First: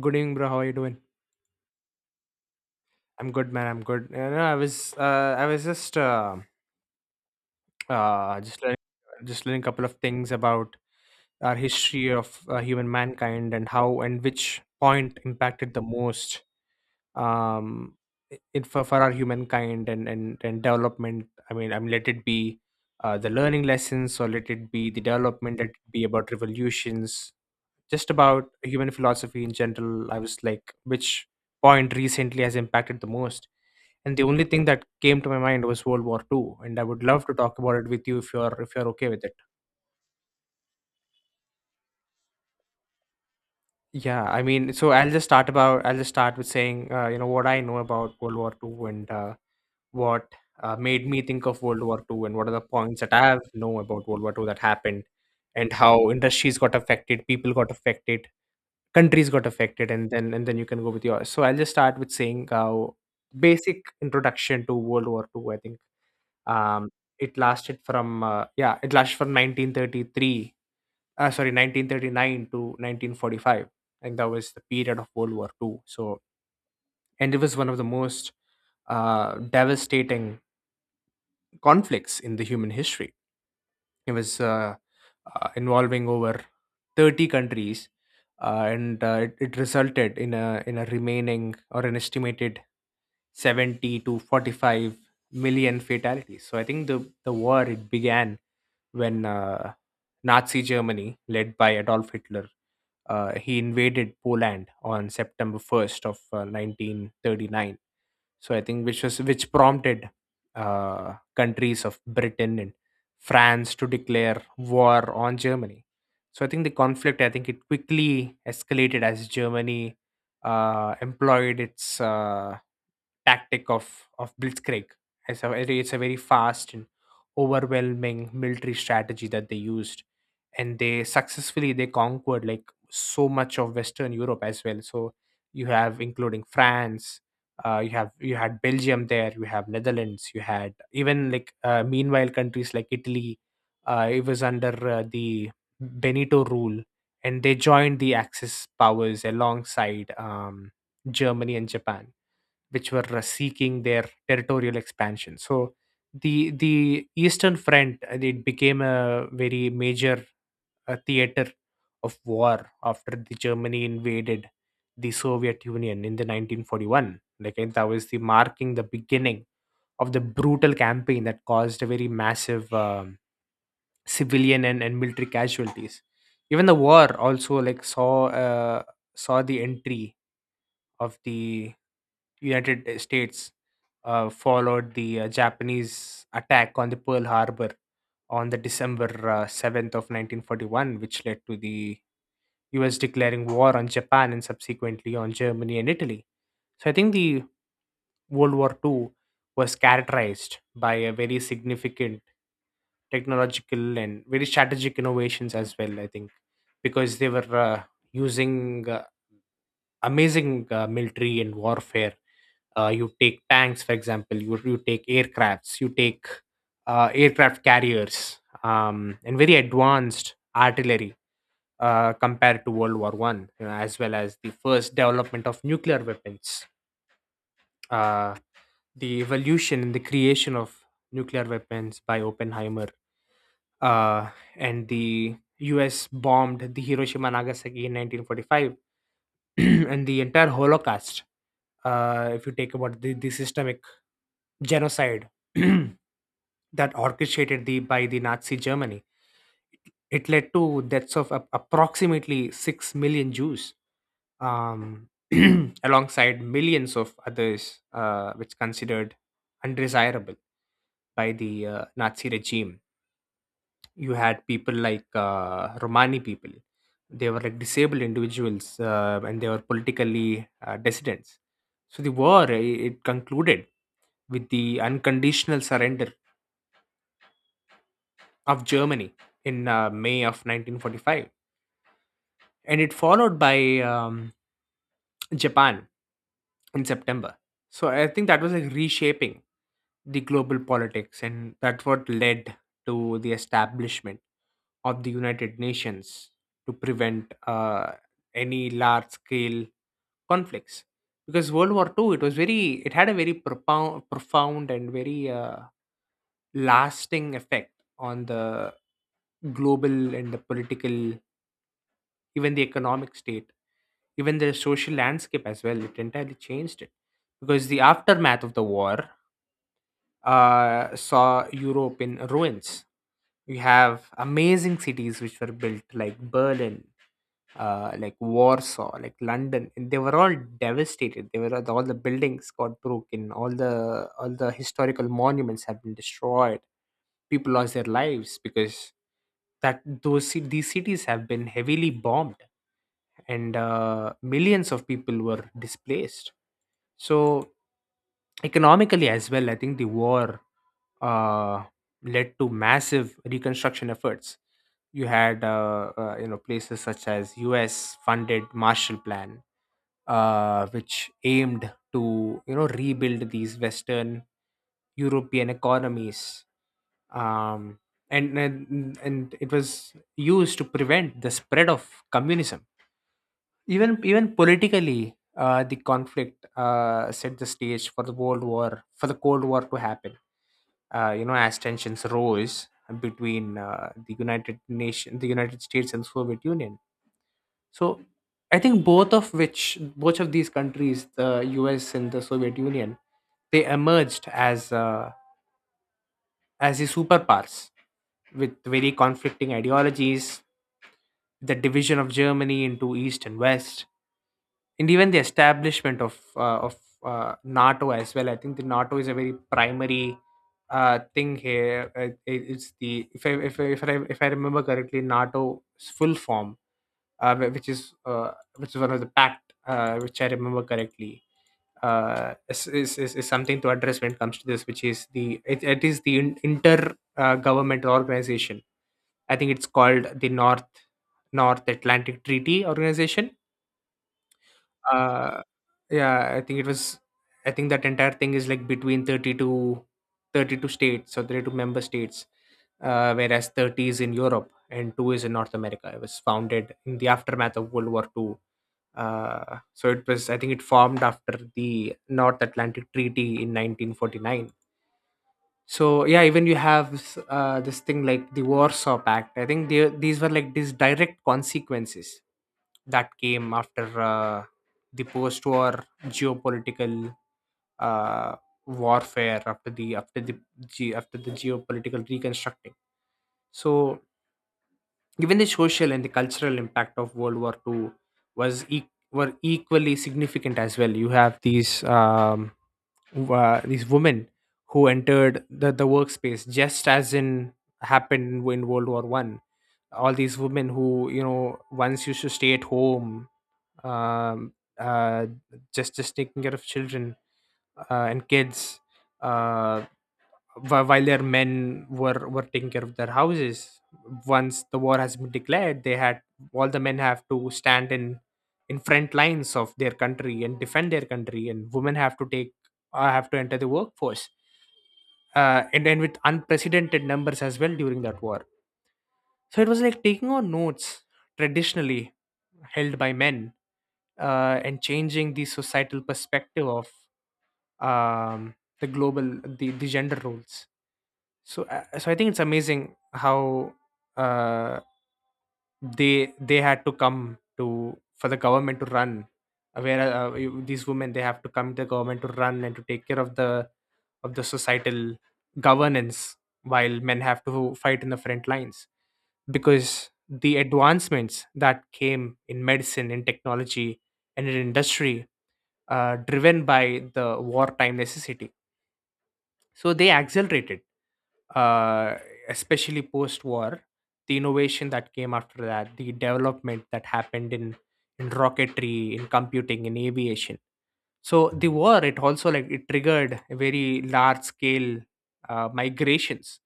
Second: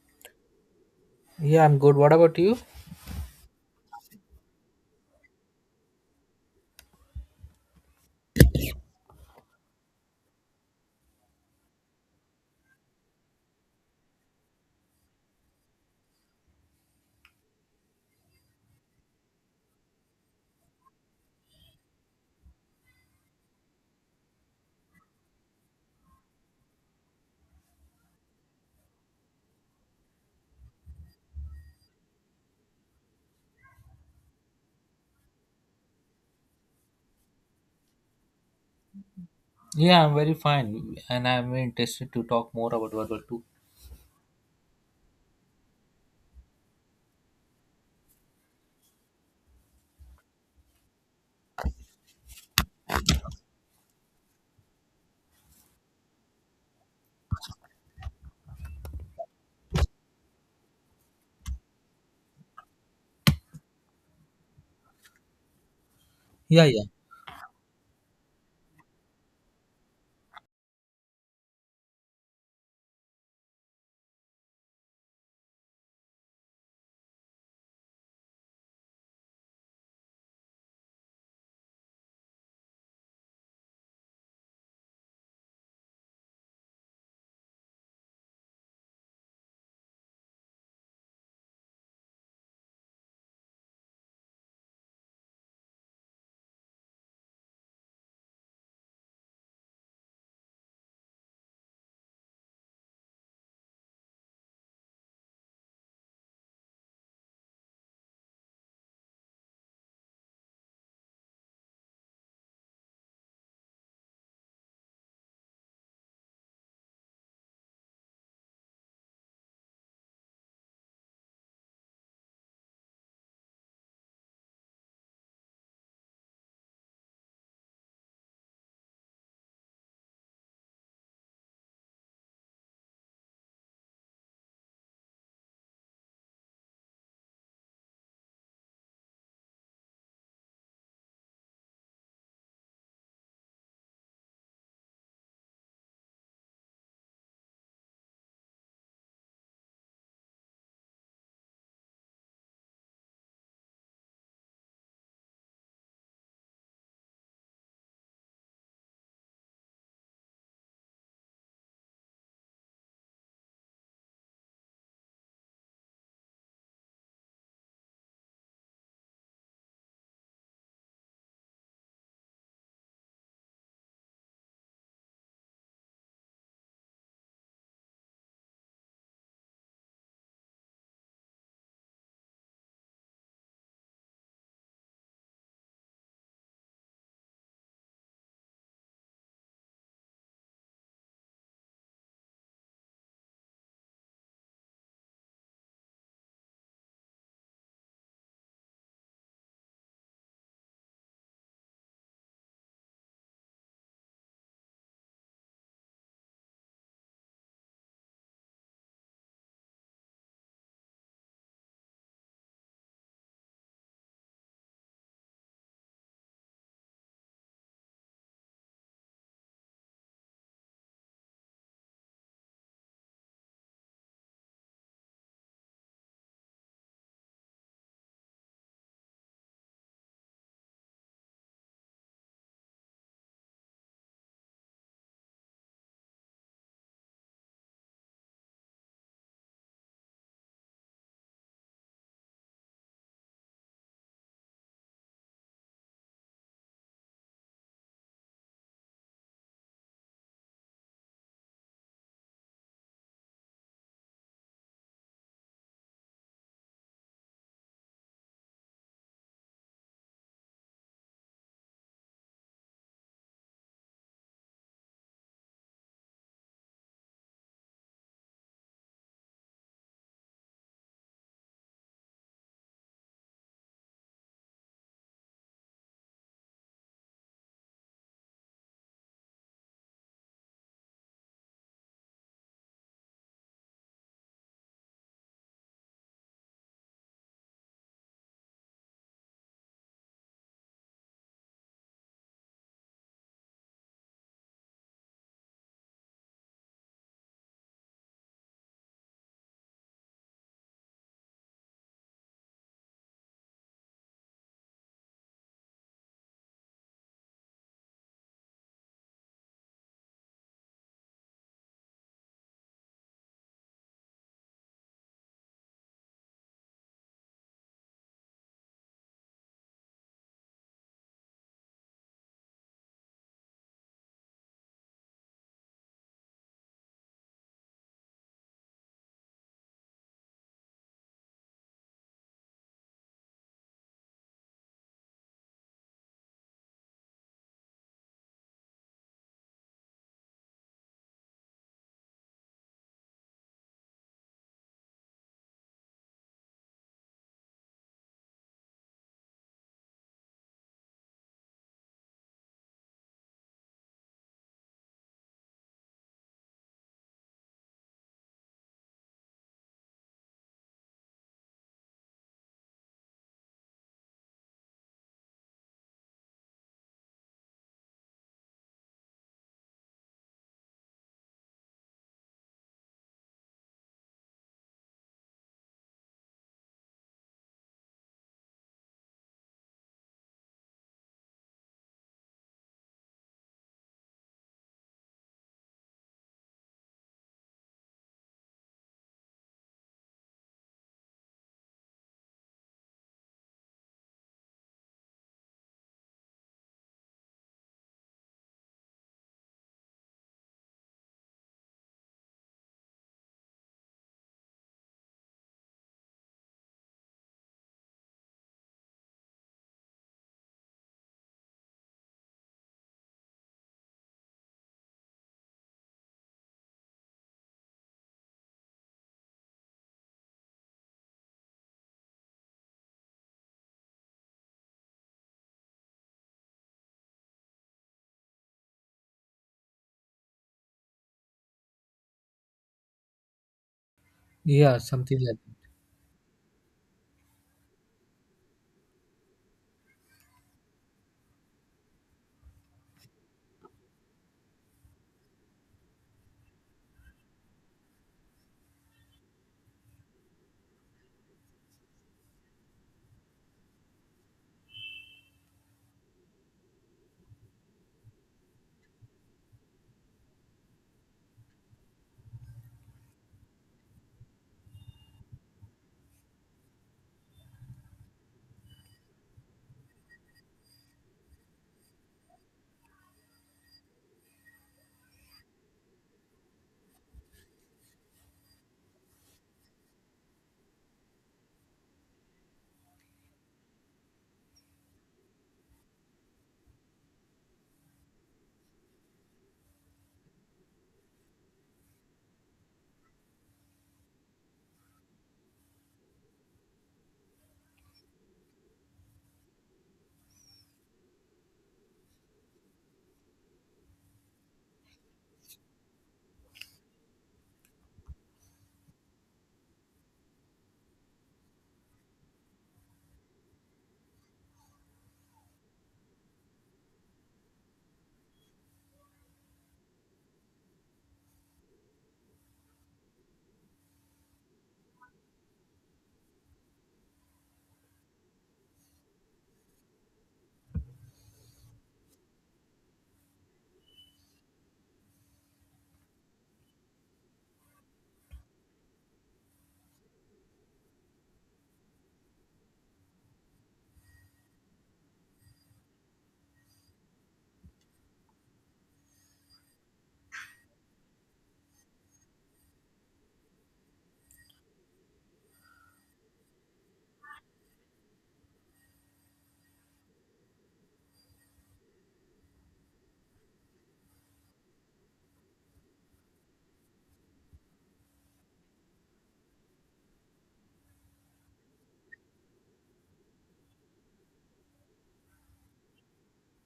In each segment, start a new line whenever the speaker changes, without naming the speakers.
Good evening, bro. How are you doing?
Yeah, I'm good. What about you?
I'm good, man. I'm good. You know, I was uh, just learning, just learning a couple of things about our history of human mankind and how and which point impacted the most, um, it for our humankind and development. I mean, let it be, the learning lessons, or let it be the development. Let it be about revolutions, just about human philosophy in general. I was like, which point recently has impacted the most? And the only thing that came to my mind was World War Two, and I would love to talk about it with you if you're okay with it.
Yeah, I'm very fine, and I'm very interested to talk more about World War Two.
Yeah, I mean, so I'll just start with saying you know what I know about World War Two, and what made me think of World War Two, and what are the points that I have know about World War Two that happened, and how industries got affected, people got affected, countries got affected, and then you can go with yours. So I'll just start with saying how, basic introduction to World War Two. I think
Yeah, yeah.
um it lasted from yeah, it lasted from 1933, sorry, 1939 to 1945. I think that was the period of World War Two. So, and it was one of the most devastating conflicts in the human history. It was involving over 30 countries, it resulted in a remaining or an estimated 70 to 45 million fatalities. So I think the war, it began when Nazi Germany, led by Adolf Hitler, he invaded Poland on September 1st of 1939, so I think, which was, which prompted countries of Britain and France to declare war on Germany. So I think the conflict, I think it quickly escalated as Germany employed its tactic of blitzkrieg. It's a very fast and overwhelming military strategy that they used, and they conquered like so much of Western Europe as well. So you have, including France, you had Belgium there, you have Netherlands, you had even like, meanwhile countries like Italy, it was under the Benito rule, and they joined the Axis powers alongside Germany and Japan, which were seeking their territorial expansion. So the Eastern Front, it became a very major, a theater of war after the Germany invaded the Soviet Union in the 1941. Like, and that was the marking the beginning of the brutal campaign that caused a very massive civilian and military casualties. Even the war also like saw saw the entry of the United States, followed the Japanese attack on the Pearl Harbor on the December 7th of 1941, which led to the US declaring war on Japan and subsequently on Germany and Italy. So I think the World War II was characterized by a very significant technological and very strategic innovations as well. I think because they were using amazing military and warfare. You take tanks, for example. You take aircrafts. You take aircraft carriers and very advanced artillery, compared to World War One, you know, as well as the first development of nuclear weapons, uh, the evolution and the creation of nuclear weapons by Oppenheimer, uh, and the U.S. bombed the Hiroshima and Nagasaki in 1945, and the entire Holocaust. If you take about the systemic genocide that orchestrated the by the Nazi Germany. It led to deaths of approximately 6 million Jews, um, alongside millions of others, which considered undesirable by the Nazi regime. You had people like Romani people. They were like disabled individuals, and they were politically dissidents. So the war, it concluded with the unconditional surrender of Germany in May of 1945. And it followed by um, Japan in September. So I think that was like reshaping the global politics, and that's what led to the establishment of the United Nations, to prevent any large scale conflicts. Because World War Two, it had a very profound and very lasting effect on the global and the political, even the economic state, even the social landscape as well. It entirely changed it, because the aftermath of the war saw Europe in ruins. We have amazing cities which were built, like Berlin, like Warsaw, like London, and they were all devastated. They were all, the buildings got broken, all the historical monuments have been destroyed. People lost their lives because these cities have been heavily bombed, and millions of people were displaced. So, economically, as well, I think the war uh, led to massive reconstruction efforts. You had you know, places such as U.S. funded Marshall Plan, which aimed to, you know, rebuild these Western European economies, um, and it was used to prevent the spread of communism. Even politically, the conflict, set the stage for the Cold War to happen, you know, as tensions rose between the United States and Soviet Union. So I think both of which, both of these countries, the US and the Soviet Union, they emerged as the superpowers with very conflicting ideologies, the division of Germany into East and West, and even the establishment of NATO as well. I think the NATO is a very primary thing here. It's the, if I remember correctly, NATO's full form, uh, wh- which is uh, which is one of the pact, which I remember correctly. Is something to address when it comes to this, which is the, it is the inter governmental organization. I think it's called the North Atlantic Treaty Organization.
Yeah, something like
uh yeah, I think it was, I think that entire thing is like between 32 states, or 32-member states, whereas 30 is in Europe and 2 is in North America. It was founded in the aftermath of World War Two. So it was, I think it formed after the North Atlantic Treaty in 1949. So yeah, even you have this thing like the Warsaw Pact. I think these were like these direct consequences that came after the post-war geopolitical uh, warfare after after the geopolitical reconstructing. So, even the social and the cultural impact of World War Two was were equally significant as well. You have these women who entered the workspace, just as in happened in World War One. All these women who, you know, once used to stay at home, um, uh, just taking care of children and kids, uh, while their men were taking care of their houses. Once the war has been declared, they had, all the men have to stand in front lines of their country and defend their country, and women have to take, have to enter the workforce, and then with unprecedented numbers as well during that war. So it was like taking on notes traditionally held by men, and changing the societal perspective of um, the global the gender roles. So so I think it's amazing how uh, they had to come to, for the government to run, these women, they have to come to the government to run and to take care of the societal governance, while men have to fight in the front lines. Because the advancements that came in medicine, in technology, and in industry, driven by the wartime necessity, so they accelerated, uh, especially post war, the innovation that came after that, the development that happened in rocketry, in computing, in aviation. So the war, it also like, it triggered a very large scale migrations.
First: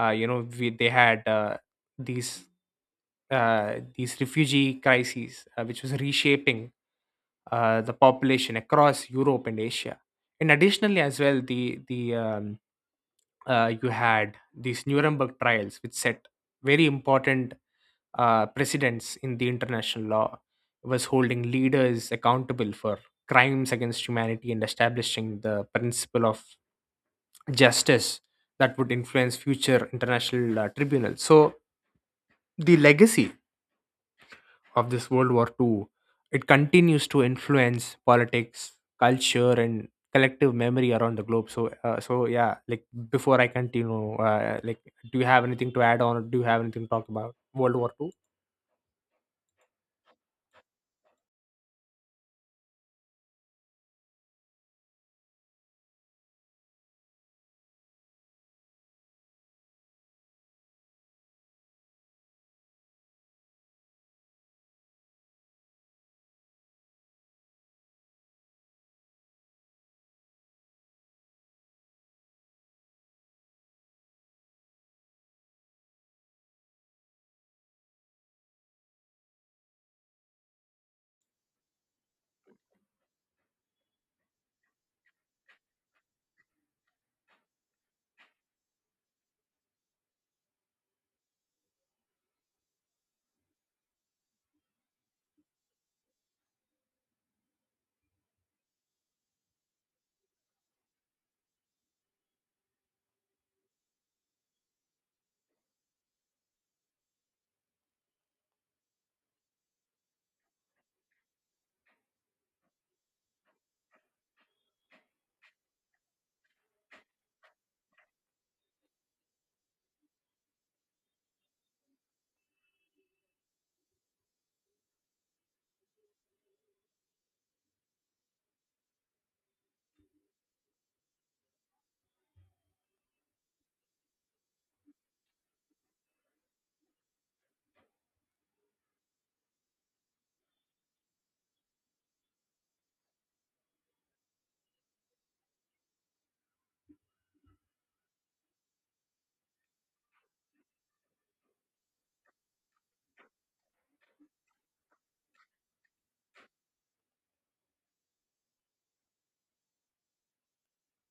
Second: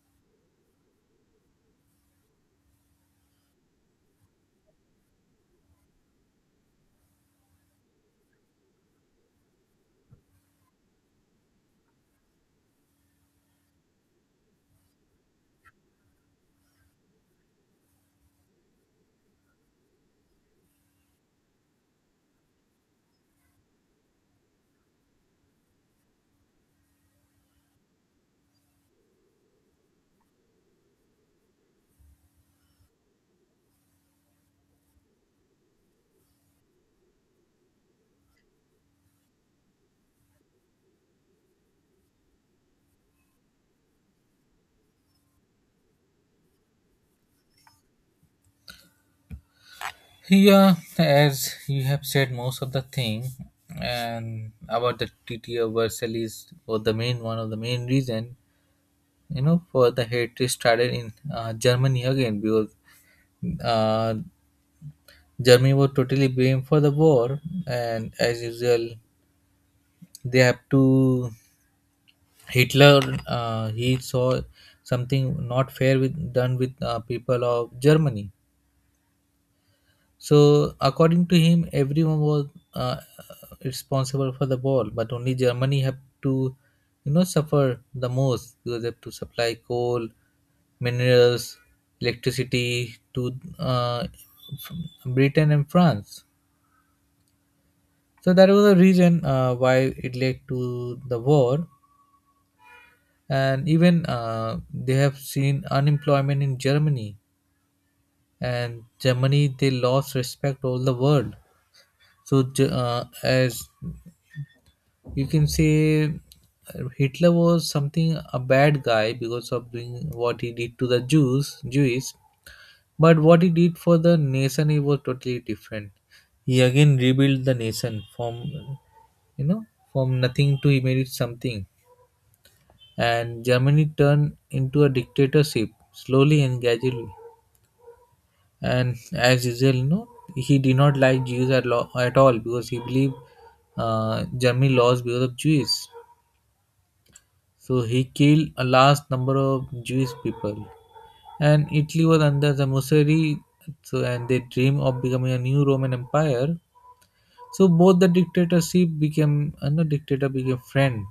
They had these these refugee crises, which was reshaping the population across Europe and Asia. And additionally, as well, the you had these Nuremberg trials, which set very important precedents in the international law, was holding leaders accountable for crimes against humanity and establishing the principle of justice that would influence future international tribunals. So, the legacy of this World War Two, it continues to influence politics, culture, and collective memory around the globe. So so yeah, like before I continue, like, do you have anything to add on? Or do you have anything to talk about World War Two?
yeah, as you have said most of the thing, and about the Treaty of Versailles was the main one of the main reason, you know, for the hatred started in Germany again because uh, Germany was totally blamed for the war, and as usual, they have to Hitler he saw something not fair with done with people of Germany. So according to him, everyone was uh, responsible for the war, but only Germany have to, you know, suffer the most because they have to supply coal, minerals, electricity to uh, Britain and France. So that was the reason why it led to the war, and even they have seen unemployment in Germany, and Germany they lost respect all the world. So as you can say, Hitler was something a bad guy because of doing what he did to the Jews. But what he did for the nation, it was totally different. He again rebuilt the nation from, you know, from nothing to he made it something, and Germany turned into a dictatorship slowly and gradually. And as usual, you know, he did not like Jews at, law, at all because he believed Germany lost because of Jews, so he killed a large number of Jewish people, and Italy was under the Mussolini, so and they dream of becoming a new Roman Empire. So both the dictatorship became no dictator became friend.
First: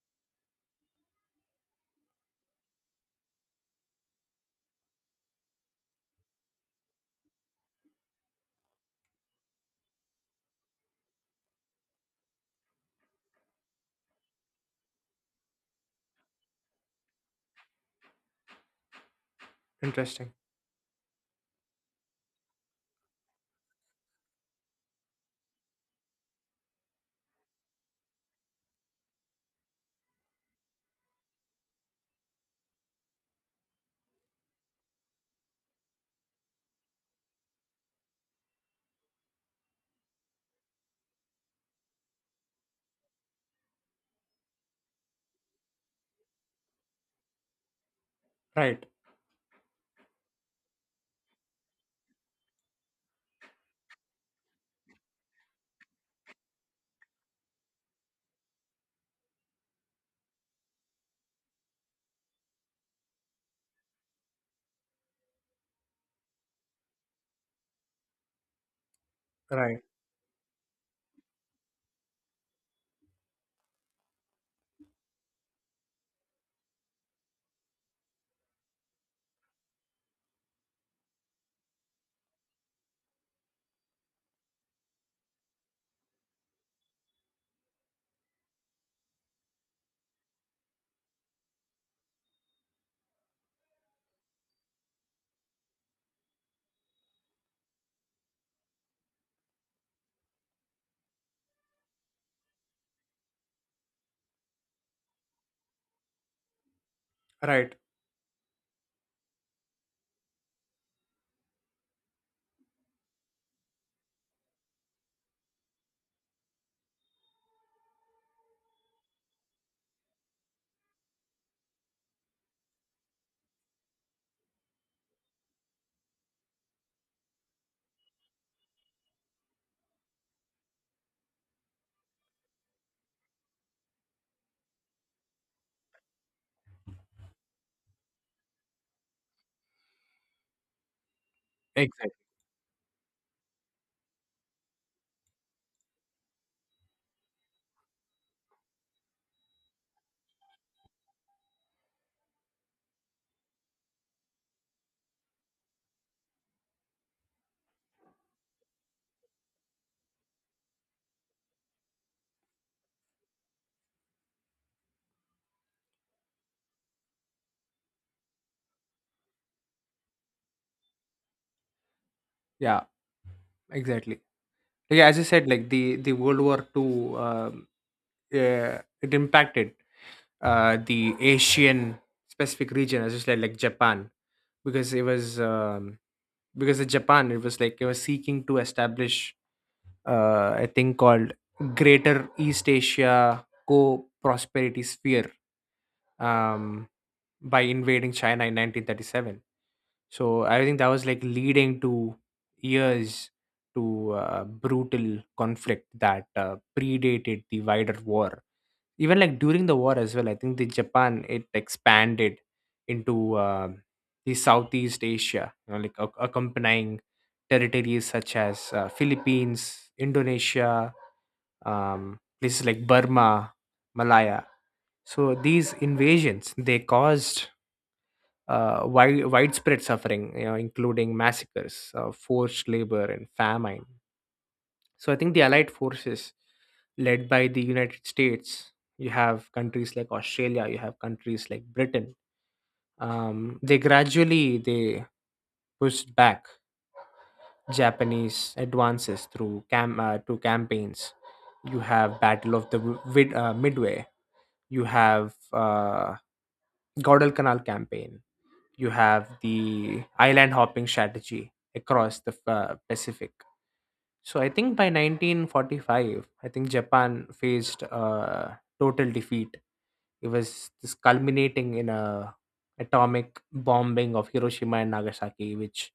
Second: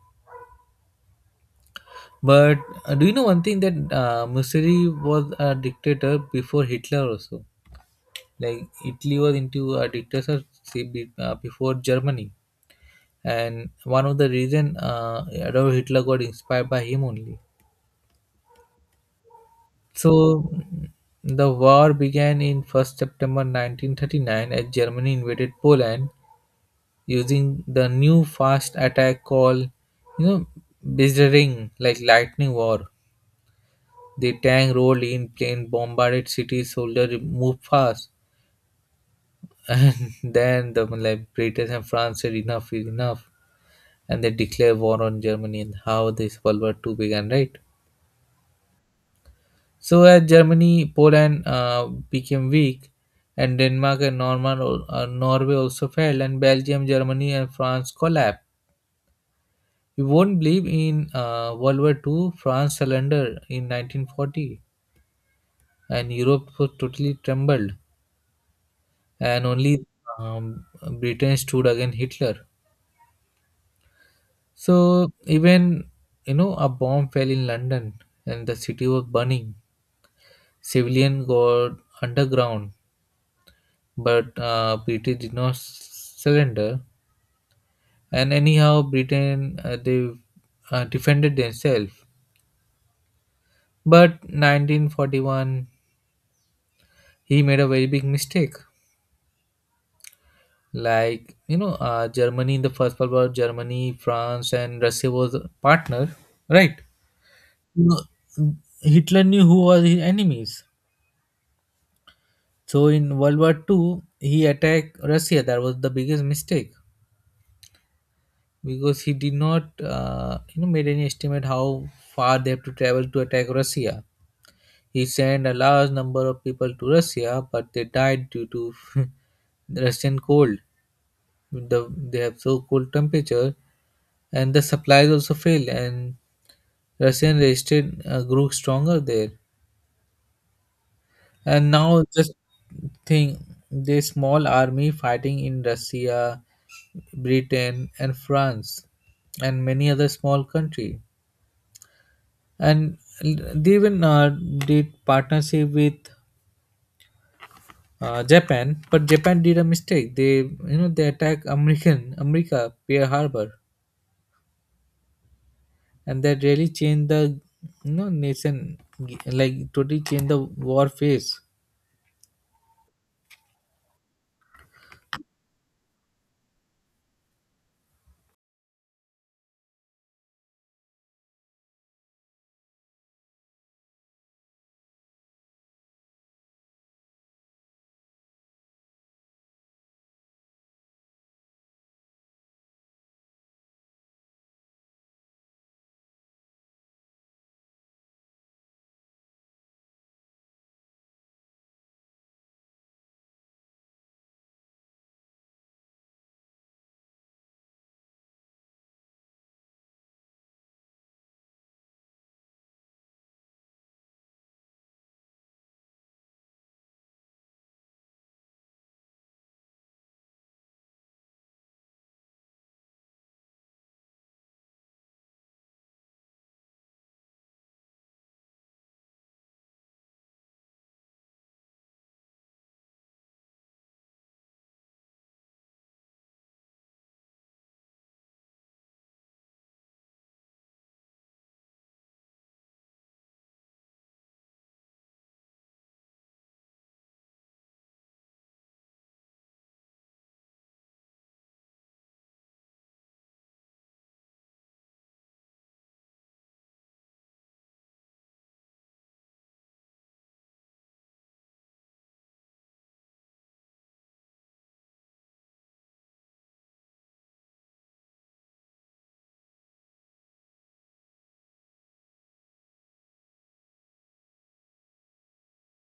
But do you know one thing, that Mussolini was a dictator before Hitler also? Like Italy was into a dictatorship before Germany. And one of the reason Adolf Hitler got inspired by him only.
Interesting.
So the war began in 1st September 1939 as Germany invaded Poland using the new fast attack called, you know, Bizarring, like lightning war. The tank rolled in, plane bombarded cities, soldiers moved fast. And then the, like, Britain and France said enough is enough, and they declared war on Germany, and how this World War Two began, right?
Right.
So as Germany, Poland became weak, and Denmark and Norman, Norway also fell, and Belgium, Germany, and France collapsed. You won't believe in World War Two. France surrendered in 1940, and Europe was totally trembled, and
Right.
only um, Britain stood against Hitler. So even, you know, a bomb fell in London, and the city was burning. Civilian got underground, but British did not surrender. And anyhow, Britain they defended themselves. But 1941, he made a very big mistake. Like, you know, Germany in the First World War, Germany, France, and Russia was a partner, right?
Right.
No, Hitler knew who was his enemies. So in World War Two, he attacked Russia. That was the biggest mistake, because he did not you know made any estimate how far they have to travel to attack Russia. He sent a large number of people to Russia, but they died due to the Russian cold. The, they have so cold temperature, and the supplies also failed, and Russian resisted grew stronger there. And now
Exactly.
just think, this small army fighting in Russia, Britain, and France, and many other small country. And they even did partnership with Japan, but Japan did a mistake. They, you know, they attack America Pearl Harbor, and that really changed the, you know, nation, like totally changed the war phase.
Yeah. Exactly. Yeah, as you said, like the World War Two, uh, it impacted the Asian specific region, as you said, like Japan, because it was, because the Japan, it was like it was seeking to establish a thing called Greater East Asia Co-Prosperity Sphere, um, by invading China in 1937. So I think that was like leading to years to brutal conflict that predated the wider war. Even like during the war as well, I think the Japan it expanded into the Southeast Asia, like accompanying territories such as Philippines, Indonesia, places like Burma, Malaya. So these invasions they caused widespread suffering, including massacres, forced labor, and famine. So I think the Allied forces, led by the United States, you have countries like Australia, you have countries like Britain. They gradually they pushed back Japanese advances through campaigns. You have Battle of the Midway. You have Guadalcanal campaign. You have the island hopping strategy across the Pacific. So I think by 1945, I think Japan faced a total defeat. It was this culminating in a atomic bombing of Hiroshima and Nagasaki, which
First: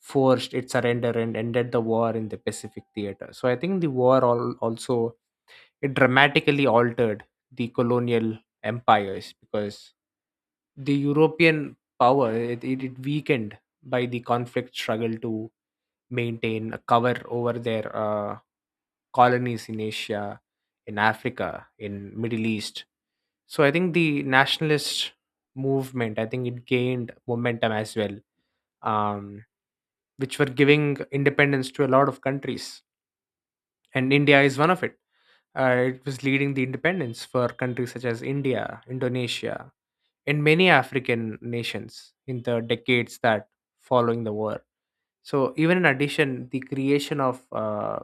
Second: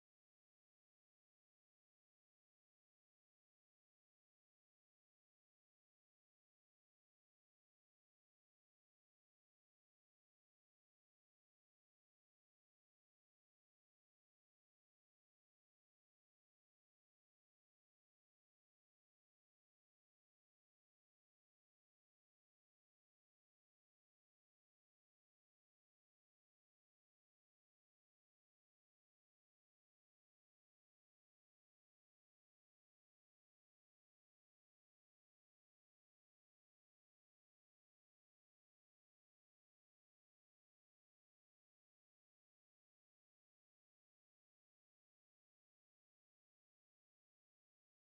forced its surrender and ended the war in the Pacific theater. So I think the war also it dramatically altered the colonial empires because the European power, it weakened by the conflict, struggle to maintain a cover over their colonies in Asia, in Africa, in Middle East. So I think the nationalist movement, I think it gained momentum as well, um, which were giving independence to a lot of countries, and India is one of it. It was leading the independence for countries such as India, Indonesia, in many African nations in the decades that following the war. So even in addition, the creation of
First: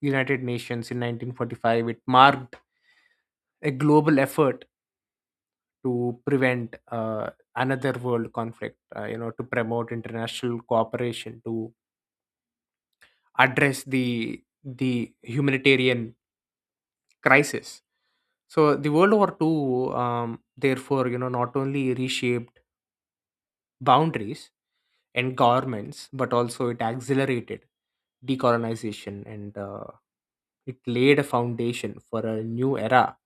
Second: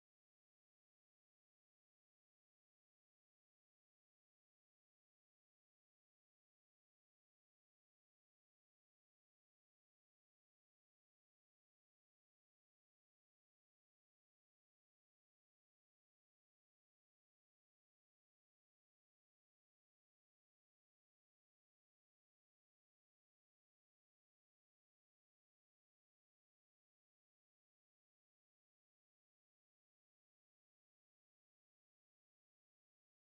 United Nations in 1945 it marked a global effort to prevent another world conflict. To promote international cooperation to address the humanitarian crisis. So the World War Two, therefore, not only reshaped boundaries and governments, but also it accelerated decolonization, and it laid a foundation for a new era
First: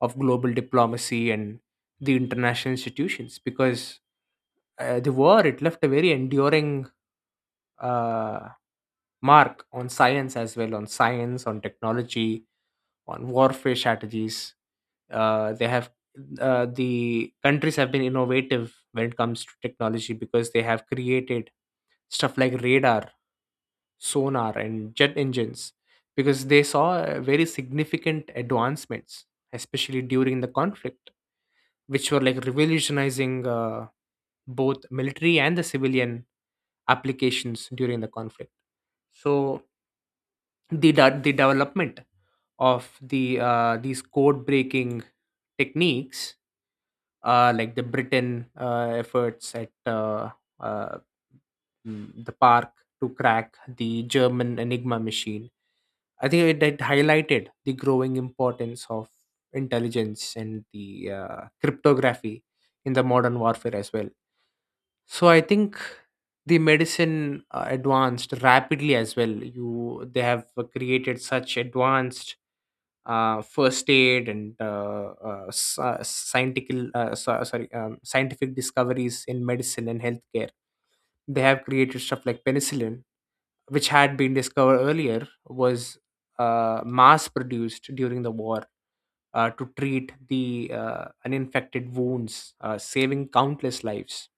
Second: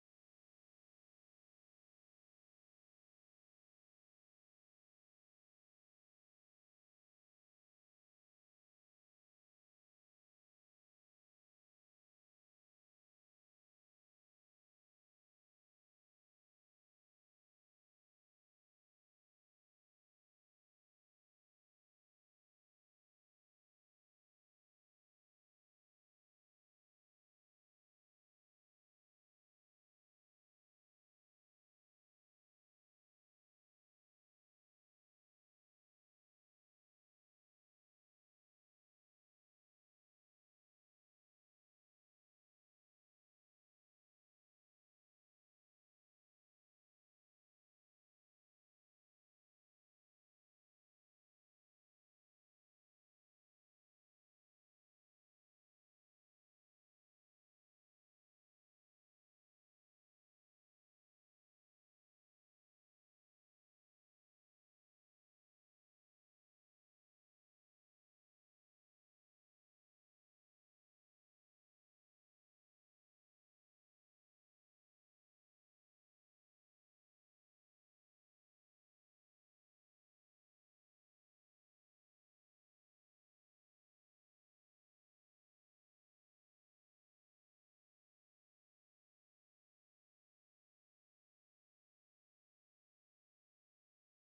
of global diplomacy and the international institutions, because the war it left a very enduring uh, mark on science as well, on science, on technology, on warfare strategies. They have, the countries have been innovative when it comes to technology, because they have created stuff like radar, sonar, and jet engines, because they saw very significant advancements, especially during the conflict, which were like revolutionizing both military and the civilian applications during the conflict. So the development of these code breaking techniques, like the Britain efforts at uh, the park to crack the German Enigma machine. I think it highlighted the growing importance of intelligence and the cryptography in the modern warfare as well. So I think the medicine advanced rapidly as well. You they have created such advanced first aid and scientific, sorry, scientific discoveries in medicine and healthcare. They have created stuff like penicillin, which had been discovered earlier, was mass produced during the war to treat the uninfected wounds, saving countless lives.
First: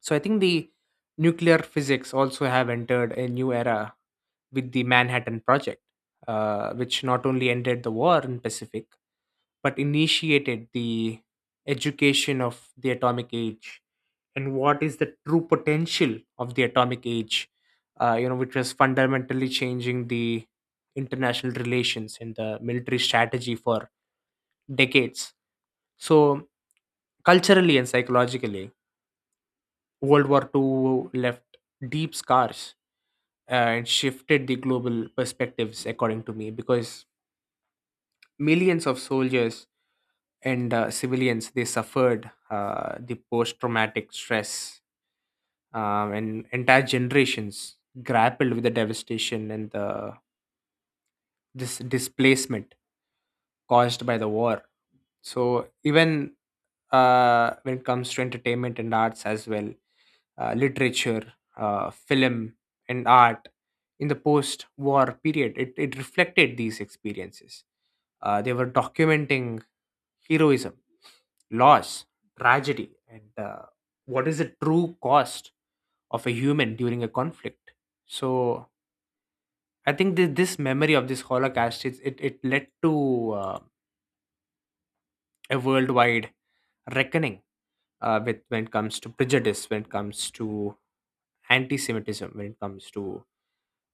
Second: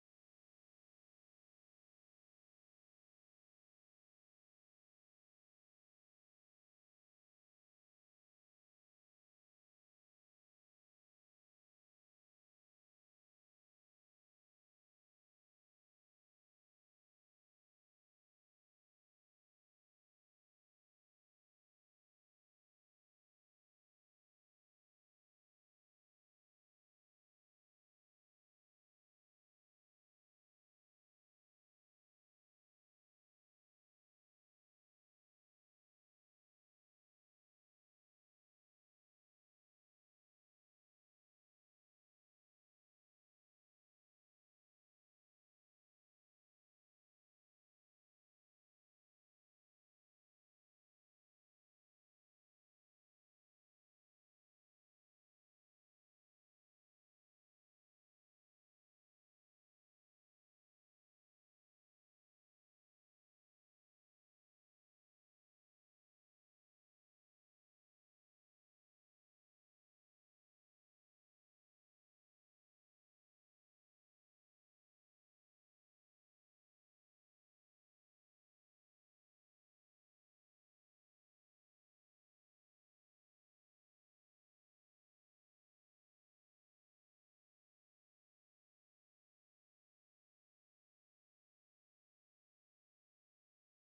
So I think the nuclear physics also have entered a new era with the Manhattan Project, which not only ended the war in Pacific but initiated the education of the atomic age and what is the true potential of the atomic age, which was fundamentally changing the international relations and the military strategy for decades. So culturally and psychologically, World War Two left deep scars and shifted the global perspectives, according to me, because millions of soldiers and civilians they suffered the post-traumatic stress, and entire generations grappled with the devastation and the this displacement caused by the war. So even when it comes to entertainment and arts as well, literature, film, and art in the post war period. It reflected these experiences. They were documenting heroism, loss, tragedy, and what is the true cost of a human during a conflict. So I think this memory of this Holocaust, it led to a worldwide reckoning with, when it comes to prejudice, when it comes to anti-Semitism, when it comes to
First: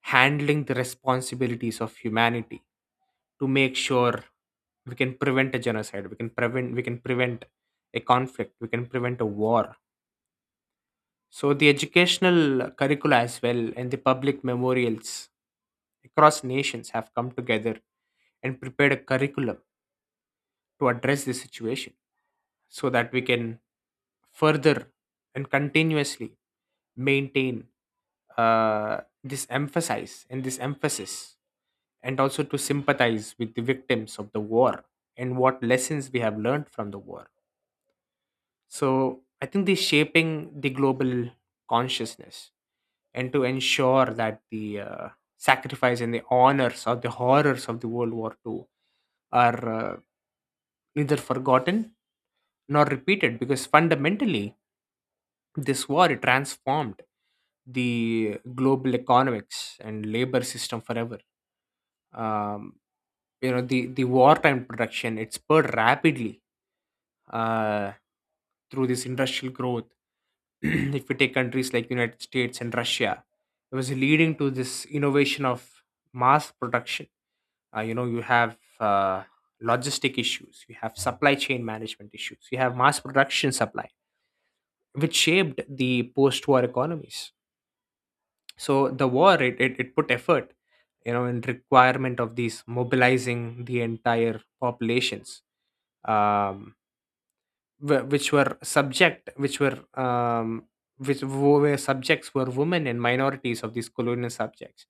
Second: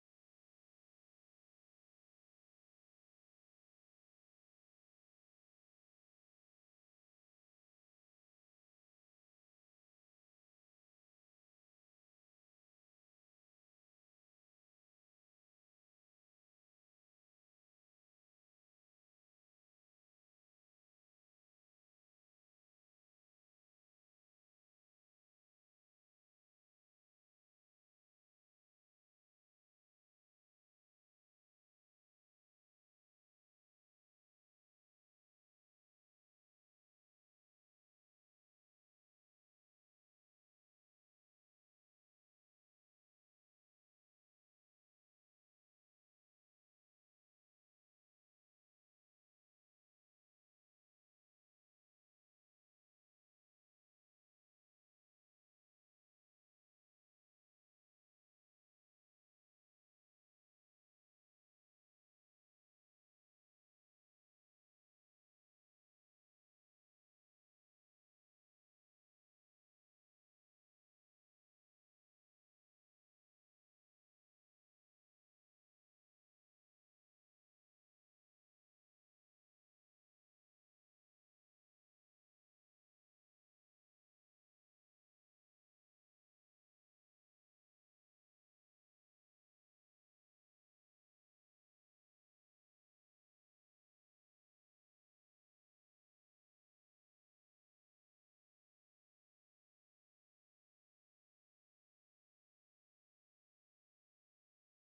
handling the responsibilities of humanity, to make sure we can prevent a genocide, we can prevent a conflict, we can prevent a war. So the educational curricula as well and the public memorials across nations have come together and prepared a curriculum to address this situation so that we can further and continuously maintain uh, this emphasis and also to sympathize with the victims of the war and what lessons we have learned from the war. So I think this shaping the global consciousness and to ensure that the sacrifice and the honors or the horrors of the World War II are neither forgotten nor repeated, because fundamentally this war it transformed the global economics and labor system forever. Um, you know the the wartime production it spurred rapidly uh, through this industrial growth. If we take countries like United States and Russia, it was leading to this innovation of mass production. You have logistic issues, you have supply chain management issues, you have mass production supply, which shaped the post-war economies. So the war, it put effort, in requirement of these mobilizing the entire populations, um, which were subject, which were, were subjects, were women and minorities of these colonial subjects,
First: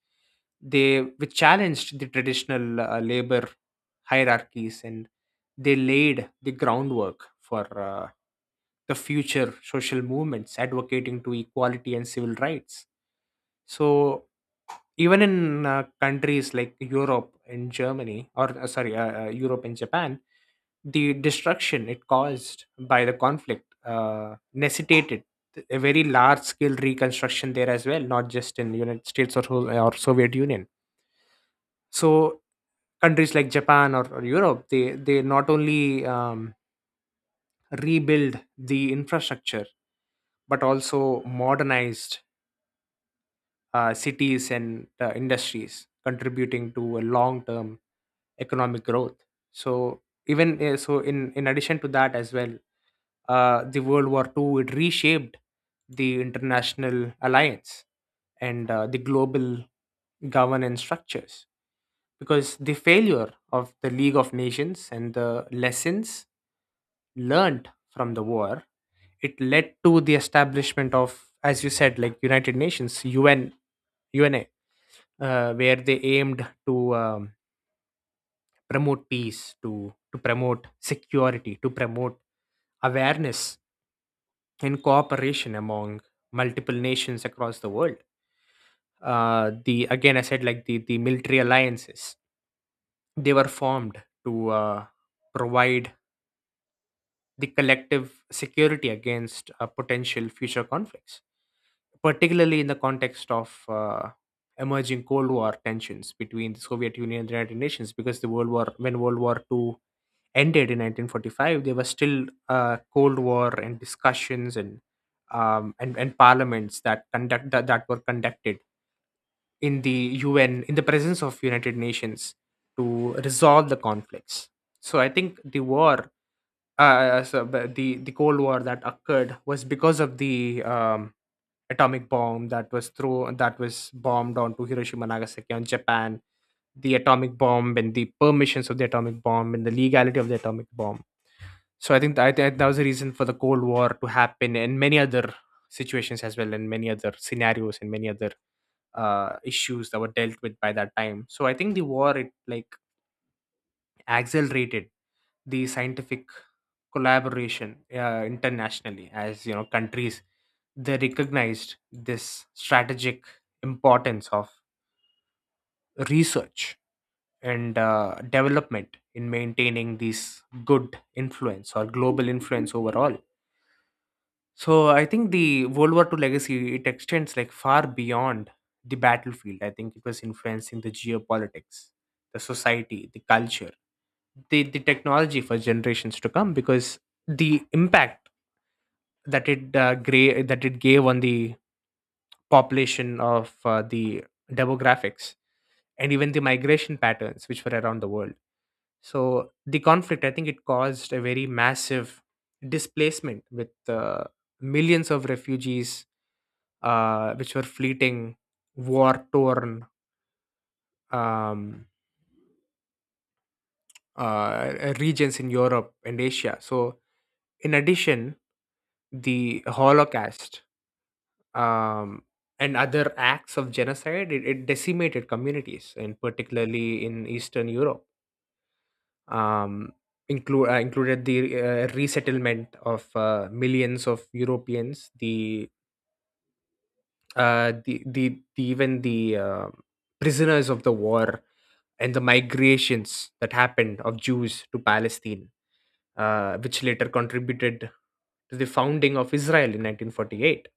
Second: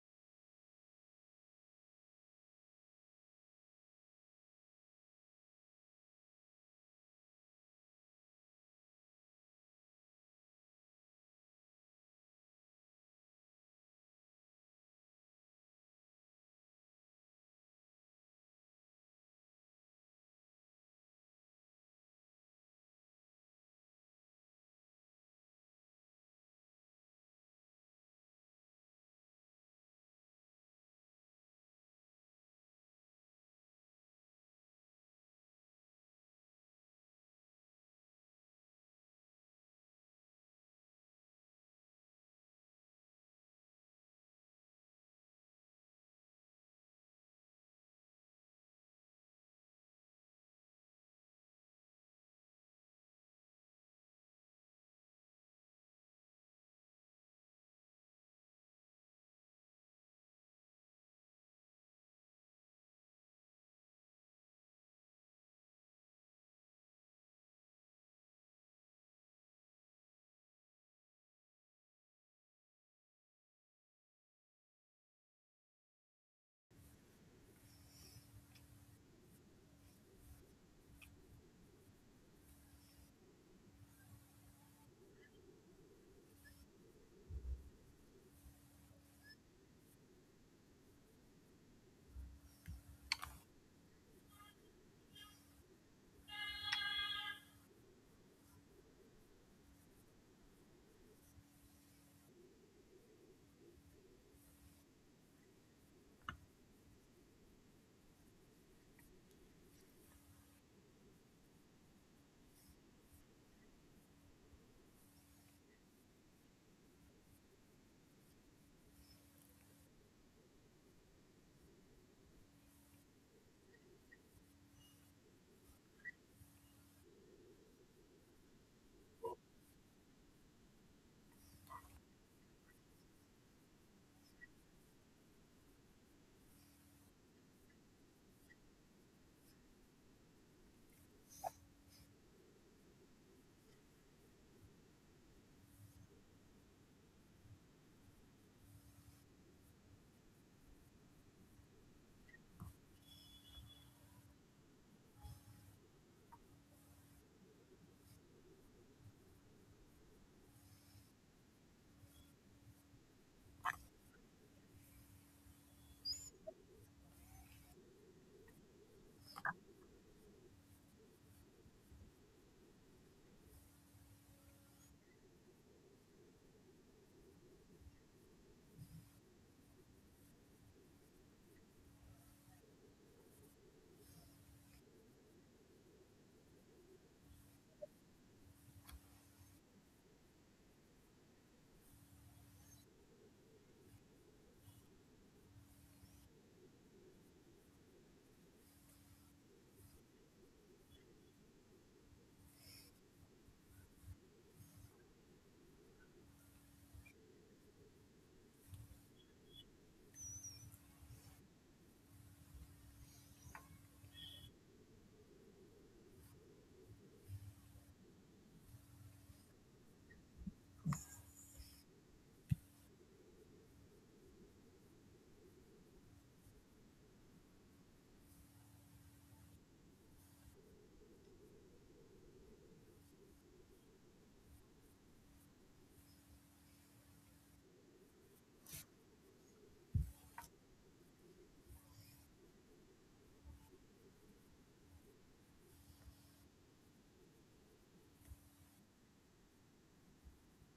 they, which challenged the traditional labor hierarchies, and they laid the groundwork for the future social movements advocating to equality and civil rights. So even in countries like Europe and Germany, or, sorry, Europe and Japan, the destruction it caused by the conflict necessitated a very large scale reconstruction there as well, not just in United States, or, Soviet Union. So countries like Japan, or, Europe, they not only rebuild the infrastructure, but also modernized cities and industries, contributing to a long-term economic growth. So even in addition to that as well, the world war Two it reshaped the international alliance and the global governance structures, because the failure of the League of Nations and the lessons learned from the war, it led to the establishment of, as you said, like United Nations, UN, una where they aimed to promote peace, to promote security, to promote awareness and cooperation among multiple nations across the world. The Again, I said, like the military alliances, they were formed to provide the collective security against potential future conflicts, particularly in the context of emerging Cold War tensions between the Soviet Union and the United Nations. Because the World War, when World War II ended in 1945, there was still Cold War and discussions, and and parliaments that were conducted in the UN in the presence of United Nations to resolve the conflicts. So I think the war, so the Cold War that occurred was because of the, atomic bomb that was bombed onto Hiroshima, Nagasaki, on Japan. The atomic bomb, and the permissions of the atomic bomb, and the legality of the atomic bomb. So I think that was the reason for the Cold War to happen, and many other situations as well, and many other scenarios, and many other issues that were dealt with by that time. So I think the war it like accelerated the scientific collaboration internationally, as you know, countries they recognized this strategic importance of research and development in maintaining this good influence or global influence overall. So I think the World War Two legacy it extends like far beyond the battlefield. I think it was influencing the geopolitics, the society, the culture, the technology for generations to come, because the impact that it gave on the population of the demographics, and even the migration patterns which were around the world. So the conflict, I think, it caused a very massive displacement, with millions of refugees which were fleeting, war torn, um, regions in Europe and Asia. So, in addition, the Holocaust, um, and other acts of genocide, it decimated communities, and particularly in Eastern Europe. Um, included the resettlement of millions of Europeans, the prisoners of the war, and the migrations that happened of Jews to Palestine, which later contributed to the founding of Israel in 1948.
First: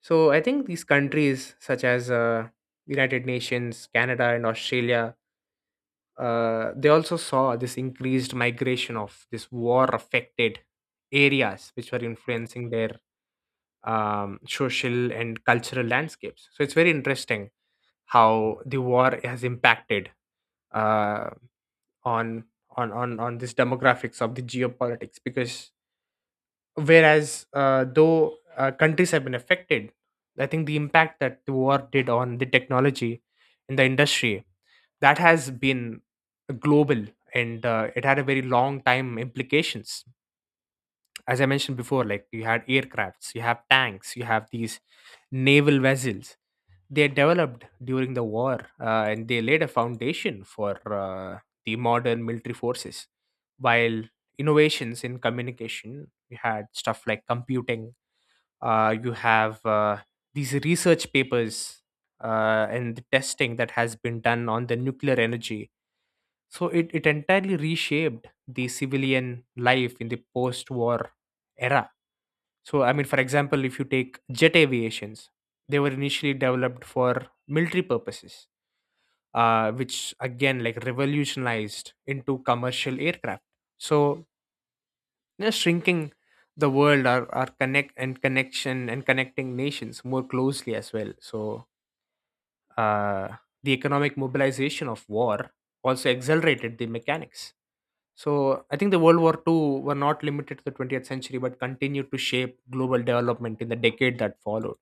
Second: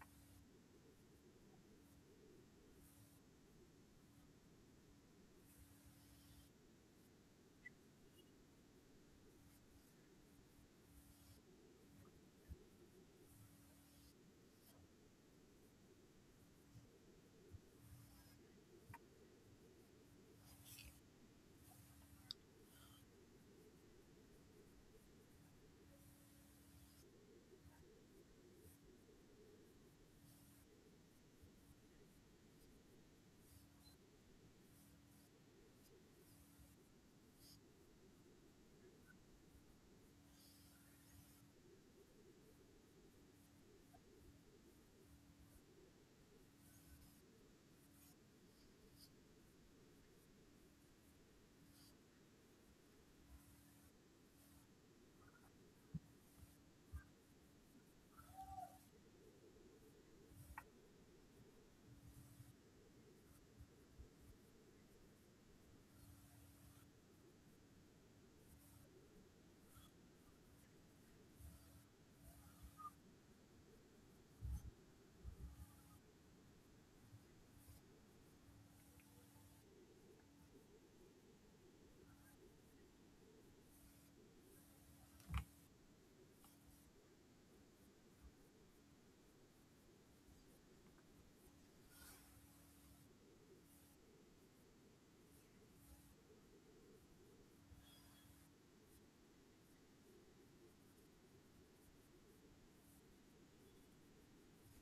So I think these countries, such as United Nations, Canada, and Australia, they also saw this increased migration of this war-affected areas, which were influencing their social and cultural landscapes. So it's very interesting how the war has impacted uh, on this demographics of the geopolitics, because whereas though countries have been affected, I think the impact that the war did on the technology, in the industry, that has been global, and it had a very long time implications, as I mentioned before, like you had aircrafts, you have tanks, you have these naval vessels, they developed during the war, and they laid a foundation for the modern military forces, while innovations in communication, you had stuff like computing, you have these research papers, and the testing that has been done on the nuclear energy. So it entirely reshaped the civilian life in the post-war era. So, I mean, for example, if you take jet aviations, they were initially developed for military purposes, which again, like, revolutionized into commercial aircraft. So, shrinking the world, or, connect and connection and connecting nations more closely as well. So, uh, the economic mobilization of war also accelerated the mechanics. So I think the World War II were not limited to the 20th century, but continued to shape global development in the decade that followed.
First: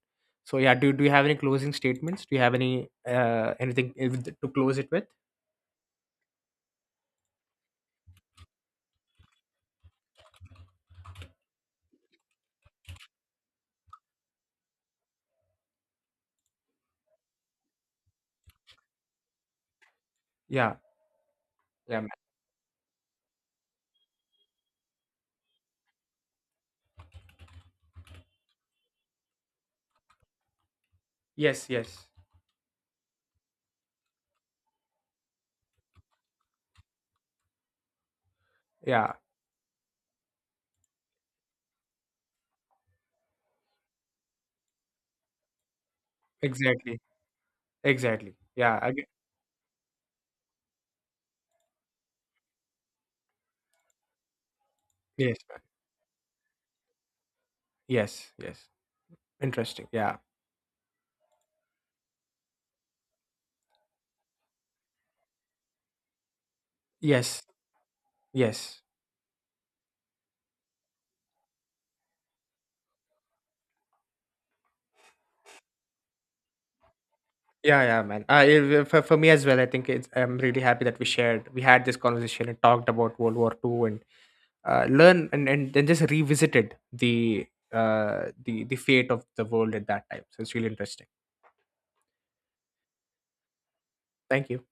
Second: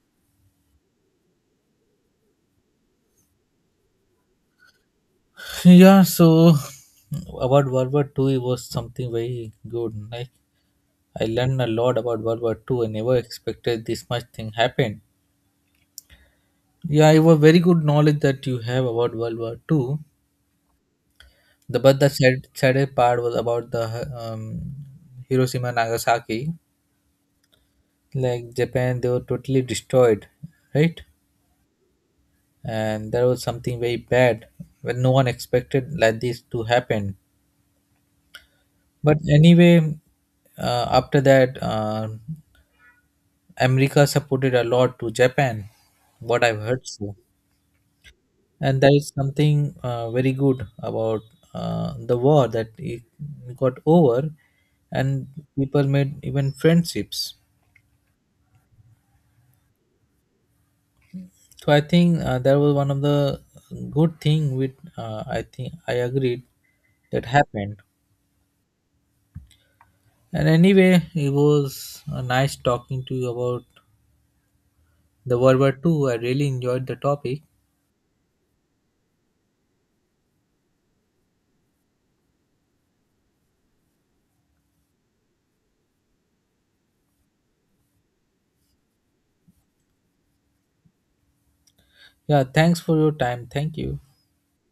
So yeah, do you have any closing statements? Do you have anything, to close it with?
Yeah, so about World War Two, it was something very good. Like, I learned a lot about World War Two. I never expected this much thing happened. Yeah, it was very good knowledge that you have about World War Two.
Yeah,
The but
yeah, man.
the saddest part was about the um, Hiroshima and Nagasaki. Like, Japan, they were totally destroyed, right?
Yes, yes,
And that was something very bad. When no one expected like this to happen.
yeah,
But anyway, after that, America supported a lot to Japan. What I've heard
exactly,
so,
exactly. Yeah,
and that is something very good about the war that it got over, and
yes, man.
people made even friendships.
Yes, yes. Interesting. Yeah,
So I think that was one of the good thing with I think I agreed that
yes,
happened.
yes.
And anyway, it was nice talking to you about the World War Two. I really enjoyed the topic.
Yeah, yeah, man. For me as well, I think it's, I'm really happy that we shared, we had this conversation and talked about World War II, and learn, and then just revisited the fate of the world at that time. So it's really interesting.
Yeah, thanks for your time. Thank you.
Thank you.